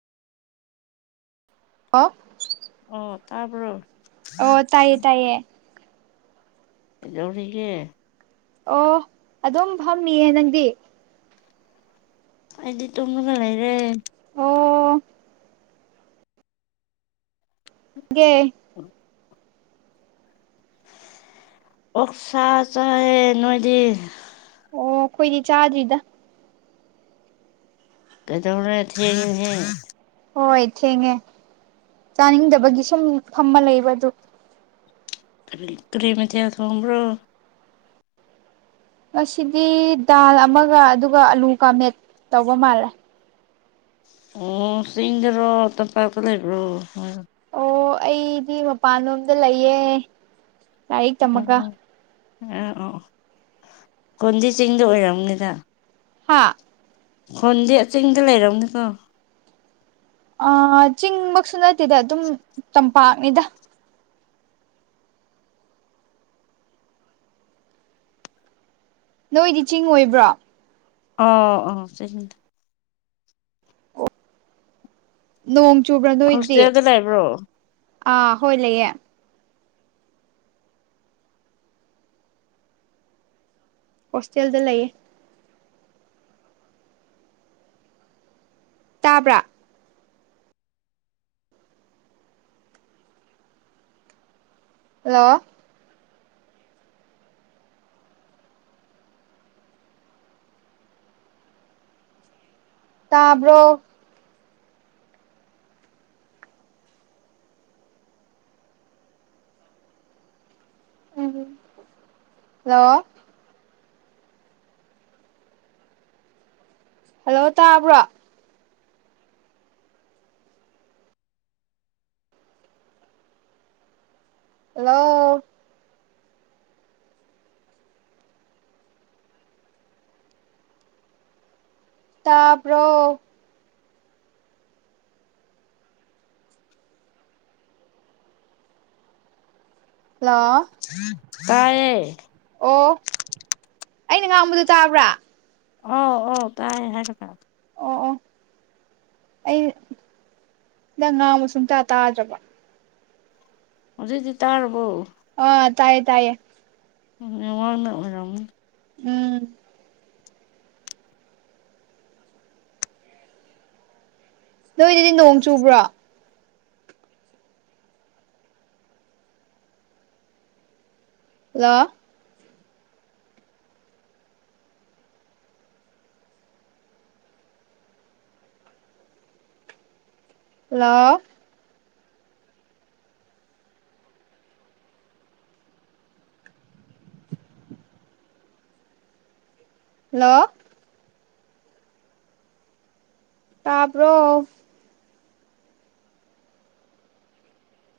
ꯑꯣ ꯑꯣ ꯇꯔꯕꯔ ꯑꯣ ꯇꯥꯏꯌꯦ ꯇꯥꯏꯌꯦ ꯑꯦꯖꯧꯒꯦ ꯑꯣ ꯑꯗꯨꯝ ꯐꯝꯃꯤꯌꯦ ꯅꯪꯗꯤ ꯍꯥꯏꯗꯤ ꯇꯣꯡꯕ ꯂꯩꯔꯦ ꯑꯣ ꯦ ꯎ ꯑꯣꯛꯁꯥ ꯆꯥꯏꯦ ꯅꯣꯏꯗꯤ ꯑꯣ ꯑꯩꯈꯣꯏꯗꯤ ꯆꯥꯗ꯭ꯔꯤꯗ ꯀꯩꯗꯧꯔ ꯊꯦ ꯍꯣꯏ ꯊꯦꯡꯉꯦ ꯆꯥꯅꯤꯡꯗꯕꯒꯤ ꯁꯨꯝ ꯐꯝꯕ ꯂꯩꯕ ꯑꯗꯨ ꯑ ꯀ꯭ꯔꯤꯃꯤ ꯊꯌꯥ ꯊꯨꯝ꯭ꯔꯣ ꯉꯁꯤꯗꯤ ꯗꯥꯜ ꯑꯃꯒ ꯑꯗꯨꯒ ꯑꯂꯨꯒ ꯃꯦꯠ ꯇꯧꯕ ꯃꯥꯜꯂꯦ ꯑꯣ ꯁꯤꯁꯤꯡꯗꯔꯣ ꯇ ꯄꯀ ꯂꯩꯕ꯭ꯔꯣ ꯑꯣ ꯑꯩꯗꯤ ꯃꯄꯥꯟꯂꯣꯝꯗ ꯂꯩꯌꯦꯦ ꯑꯣ ꯑꯥ ꯑꯣ ꯀꯣꯟꯗꯤ ꯆꯤꯡꯗ ꯑꯣꯏꯔꯝꯅꯤꯗ ꯍꯥ ꯈꯣꯟꯗꯤ ꯑ ꯆꯤꯡꯗ ꯂꯩꯔꯕꯅꯤꯀꯣ ꯑ ꯆꯤꯡꯃꯛꯁꯨ ꯅꯠꯇꯦꯗ ꯑꯗꯨꯝ ꯇꯝꯄꯥꯛꯅꯤꯗ ꯅꯣꯏꯗꯤ ꯆꯤꯡ ꯑꯣꯏꯕ꯭ꯔꯣ ꯑꯣ ꯑꯣ ꯁꯤꯖꯤꯗ ꯅꯣꯡ ꯆꯨꯕ꯭ꯔꯥ ꯅꯣꯏꯗꯤ ꯍꯣꯁꯇꯦꯜꯗ ꯂꯩꯕ꯭ꯔꯣ ꯑꯥ ꯍꯣꯏ ꯂꯩꯌꯦ ꯍꯣꯁꯇꯦꯜꯗ ꯂꯩꯌꯦ ꯇꯥꯕ꯭ꯔꯥ ꯍꯜꯂꯣ ꯇꯕ꯭ꯔꯣ ꯎꯝ ꯍꯜꯂꯣ ꯍꯜꯂꯣ ꯇꯥꯕ꯭ꯔꯣ ꯍꯜꯂꯣ ꯇꯥꯄꯔꯣ ꯍꯜꯂꯣ ꯇꯌꯦ ꯑꯣ ꯑꯩꯅ ꯉꯥꯡꯕꯗꯣ ꯇꯥꯕ꯭ꯔꯥ ꯑꯣ ꯑꯣ ꯇꯥꯏ ꯍꯥꯏꯦ ꯇꯀꯥ ꯑꯣ ꯑꯣ ꯑꯩꯗꯪ ꯉꯥꯡꯕ ꯁꯨꯝꯇꯥ ꯇꯥꯗ꯭ꯔꯕ ꯍꯧꯖꯤꯩꯗꯤ ꯇꯥꯔꯕꯨ ꯑ ꯇꯥꯏꯌꯦ ꯇꯥꯏꯌꯦ ꯎꯝ ꯋꯥꯅ ꯑꯣꯏꯔꯝ ꯎꯝ ꯅꯣꯏꯗꯨꯗꯤ ꯅꯣꯡ ꯆꯨꯕ꯭ꯔꯣ ꯍꯂꯣ ꯍꯜꯂꯣ ꯍꯜꯂꯣ ꯇꯄꯔꯣ